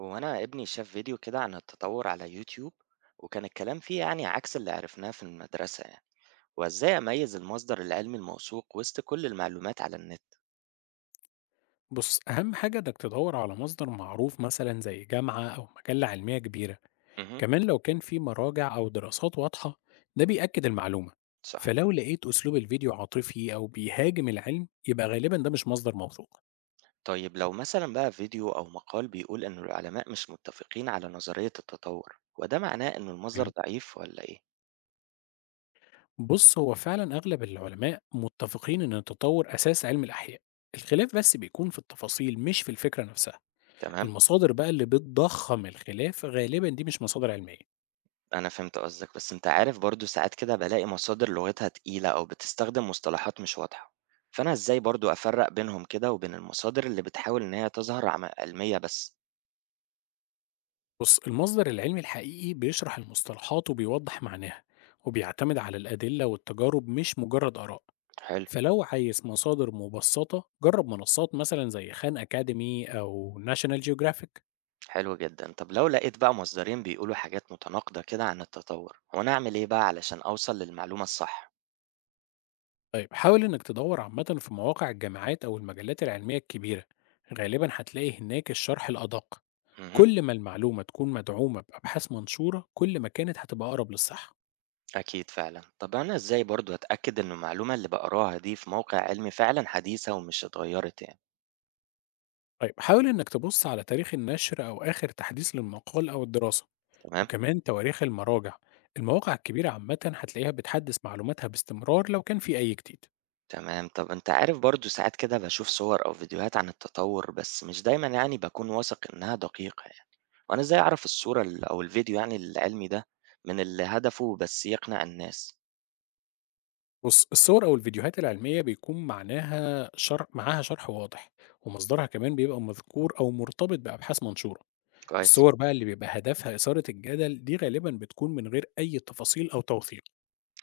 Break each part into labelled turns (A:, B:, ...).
A: هو أنا ابني شاف فيديو كده عن التطور على يوتيوب، وكان الكلام فيه يعني عكس اللي عرفناه في المدرسة يعني. وإزاي أميز المصدر العلمي الموثوق وسط كل المعلومات على النت؟
B: بص أهم حاجة إنك تدور على مصدر معروف مثلا زي جامعة أو مجلة علمية كبيرة.
A: امم.
B: كمان لو كان في مراجع أو دراسات واضحة ده بيأكد المعلومة.
A: صح.
B: فلو لقيت أسلوب الفيديو عاطفي أو بيهاجم العلم يبقى غالبا ده مش مصدر موثوق.
A: طيب لو مثلا بقى فيديو أو مقال بيقول إن العلماء مش متفقين على نظرية التطور وده معناه إن المصدر
B: تمام.
A: ضعيف ولا إيه؟
B: بص هو فعلا أغلب العلماء متفقين إن التطور أساس علم الأحياء، الخلاف بس بيكون في التفاصيل مش في الفكرة نفسها.
A: تمام.
B: المصادر بقى اللي بتضخم الخلاف غالبا دي مش مصادر علمية.
A: أنا فهمت قصدك، بس أنت عارف برضه ساعات كده بالاقي مصادر لغتها تقيلة أو بتستخدم مصطلحات مش واضحة، فأنا إزاي برضه أفرق بينهم كده وبين المصادر اللي بتحاول إن هي تظهر علمية بس؟
B: بص المصدر العلمي الحقيقي بيشرح المصطلحات وبيوضح معناها، وبيعتمد على الأدلة والتجارب مش مجرد آراء.
A: حلو.
B: فلو عايز مصادر مبسطة جرب منصات مثلا زي خان أكاديمي أو ناشونال جيوغرافيك.
A: حلو جدا، طب لو لقيت بقى مصدرين بيقولوا حاجات متناقضة كده عن التطور، هو أنا أعمل إيه بقى علشان أوصل للمعلومة الصح؟
B: طيب حاول إنك تدور عامة في مواقع الجامعات أو المجلات العلمية الكبيرة، غالبا هتلاقي هناك الشرح الأدق.
A: امم.
B: كل ما المعلومة تكون مدعومة بأبحاث منشورة كل ما كانت هتبقى أقرب للصحة.
A: أكيد فعلا، طب أنا إزاي برضه أتأكد إن المعلومة اللي بقراها دي في موقع علمي فعلا حديثة ومش اتغيرت يعني؟
B: طيب حاول إنك تبص على تاريخ النشر أو آخر تحديث للمقال أو الدراسة،
A: تمام؟
B: وكمان تواريخ المراجع. المواقع الكبيرة عامة هتلاقيها بتحدث معلوماتها باستمرار لو كان في أي جديد.
A: تمام. طب انت عارف برضو ساعات كده بشوف صور او فيديوهات عن التطور بس مش دايما يعني بكون واثق انها دقيقة يعني. وانا ازاي اعرف الصورة او الفيديو يعني العلمي ده من اللي هدفه بس يقنع الناس؟
B: بص الصور أو الفيديوهات العلمية بيكون معناها شرح معاها شرح واضح، ومصدرها كمان بيبقى مذكور أو مرتبط بأبحاث منشورة.
A: كويس.
B: الصور بقى اللي بيبقى هدفها إثارة الجدل دي غالبا بتكون من غير أي تفاصيل أو توثيق.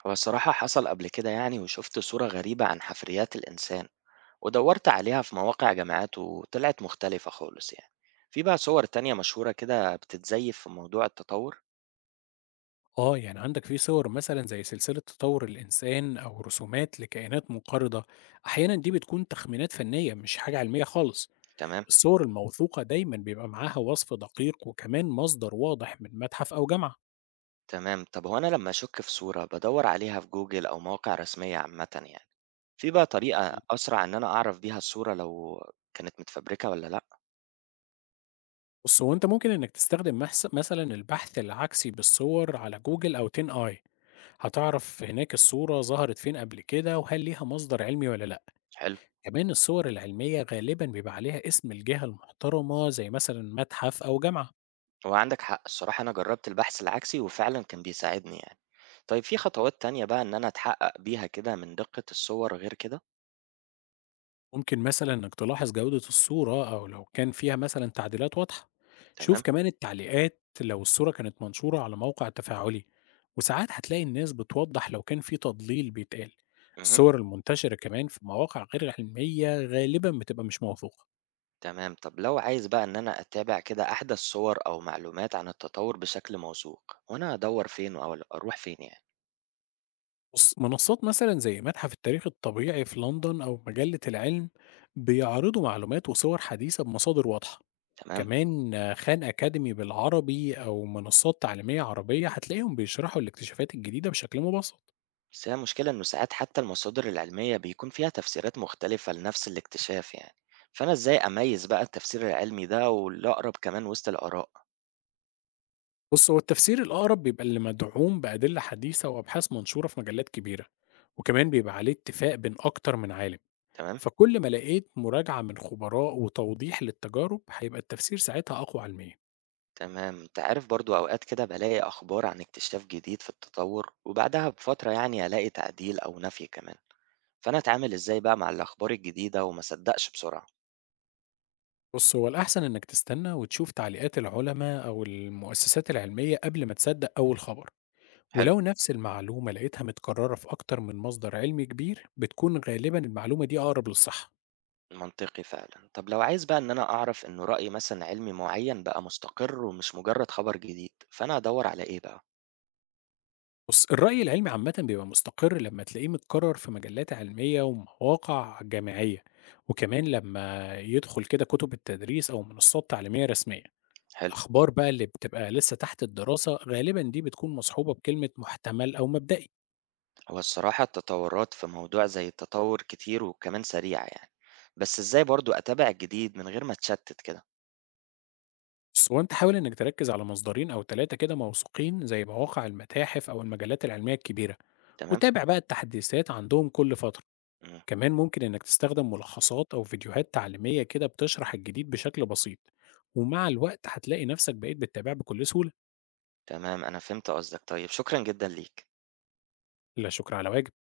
A: هو الصراحة حصل قبل كده يعني وشفت صورة غريبة عن حفريات الانسان، ودورت عليها في مواقع جامعات وطلعت مختلفة خالص يعني. في بقى صور تانية مشهورة كده بتتزيف في موضوع التطور؟
B: آه، يعني عندك في صور مثلًا زي سلسلة تطوّر الإنسان أو رسومات لكائنات منقرضة، أحيانًا دي بتكون تخمينات فنية مش حاجة علمية خالص.
A: تمام.
B: الصور الموثوقة دايمًا بيبقى معاها وصف دقيق وكمان مصدر واضح من متحف أو جامعة.
A: تمام. طب هو انا لما اشك في صورة بدور عليها في جوجل او مواقع رسمية عامة يعني، في بقى طريقة
B: إمم.
A: أسرع إن أنا أعرف بيها الصورة لو كانت متفبركة والّا لأ؟
B: بُص، هو أنت ممكن إنك تستخدم مثلًا البحث العكسي بالصور على جوجل أو Ten Eye، هتعرف هناك الصورة ظهرت فين قبل كده وهل ليها مصدر علمي والّا لأ.
A: حلو.
B: كمان الصور العلمية غالبًا بيبقى عليها اسم الجهة المحترمة زي مثلًا متحف أو جامعة.
A: هو عندك حق الصراحة أنا جرّبت البحث العكسي وفعلًا كان بيساعدني يعني. طيب في خطوات تانية بقى إن أنا أتحقق بيها كده من دقة الصور غير كده؟
B: ممكن مثلا إنك تلاحظ جودة الصورة أو لو كان فيها مثلا تعديلات واضحة. شوف
A: تمام.
B: كمان التعليقات لو الصورة كانت منشورة على موقع تفاعلي، وساعات هتلاقي الناس بتوضح لو كان في تضليل بيتقال.
A: اهم.
B: الصور المنتشرة كمان في مواقع غير علمية غالبا بتبقى مش موثوقة.
A: تمام. طب لو عايز بقى إن أنا أتابع كده أحدث صور أو معلومات عن التطور بشكل موثوق، هو أنا أدوّر فين أو ال أروح فين يعني؟
B: بص، منصات مثلا زي متحف التاريخ الطبيعي في لندن أو مجلة العلم بيعرضوا معلومات وصور حديثة بمصادر واضحة.
A: تمام.
B: كمان خان أكاديمي بالعربي أو منصات تعليمية عربية هتلاقيهم بيشرحوا الاكتشافات الجديدة بشكل مبسط.
A: بس هي المشكلة إنه ساعات حتى المصادر العلمية بيكون فيها تفسيرات مختلفة لنفس الاكتشاف يعني، فأنا إزاي أميز بقى التفسير العلمي ده والأقرب كمان وسط الآراء؟
B: بص هو التفسير الأقرب بيبقى اللي مدعوم بأدلة حديثة وأبحاث منشورة في مجلات كبيرة، وكمان بيبقى عليه اتفاق بين أكتر من عالم.
A: تمام.
B: فكل ما لقيت مراجعة من خبراء وتوضيح للتجارب هيبقى التفسير ساعتها أقوى علميا.
A: تمام. أنت عارف برضو أوقات كده بلاقي أخبار عن اكتشاف جديد في التطور وبعدها بفترة يعني ألاقي تعديل أو نفي كمان، فأنا أتعامل إزاي بقى مع الأخبار الجديدة وما صدقش بسرعة؟
B: بص هو الأحسن إنك تستنى وتشوف تعليقات العلماء أو المؤسسات العلمية قبل ما تصدق أول خبر.
A: حلو.
B: ولو نفس المعلومة لقيتها متكررة في أكتر من مصدر علمي كبير بتكون غالبا المعلومة دي أقرب للصح.
A: منطقي فعلا. طب لو عايز بقى إن أنا أعرف إنه رأي مثلا علمي معين بقى مستقر ومش مجرد خبر جديد، فأنا أدور على إيه بقى؟
B: بص الرأي العلمي عامة بيبقى مستقر لما تلاقيه متكرر في مجلات علمية ومواقع جامعية، وكمان لما يدخل كده كتب التدريس أو منصات تعليمية رسمية.
A: حلو.
B: الأخبار بقى اللي بتبقى لسه تحت الدراسة غالبا دي بتكون مصحوبة بكلمة محتمل أو مبدئي.
A: هو الصراحة التطورات في موضوع زي التطور كتير وكمان سريعة يعني، بس ازاي برضو اتابع الجديد من غير ما اتشتت كده؟
B: بس وانت حاول انك تركز على مصدرين او ثلاثة كده موثوقين زي مواقع المتاحف او المجلات العلمية الكبيرة،
A: تمام.
B: وتابع بقى التحديثات عندهم كل فترة.
A: مم.
B: كمان ممكن إنك تستخدم ملخصات أو فيديوهات تعليمية كده بتشرح الجديد بشكل بسيط، ومع الوقت هتلاقي نفسك بقيت بتتابع بكل سهولة.
A: تمام. انا فهمت قصدك، طيب شكرا جدا ليك.
B: لا شكر على واجب.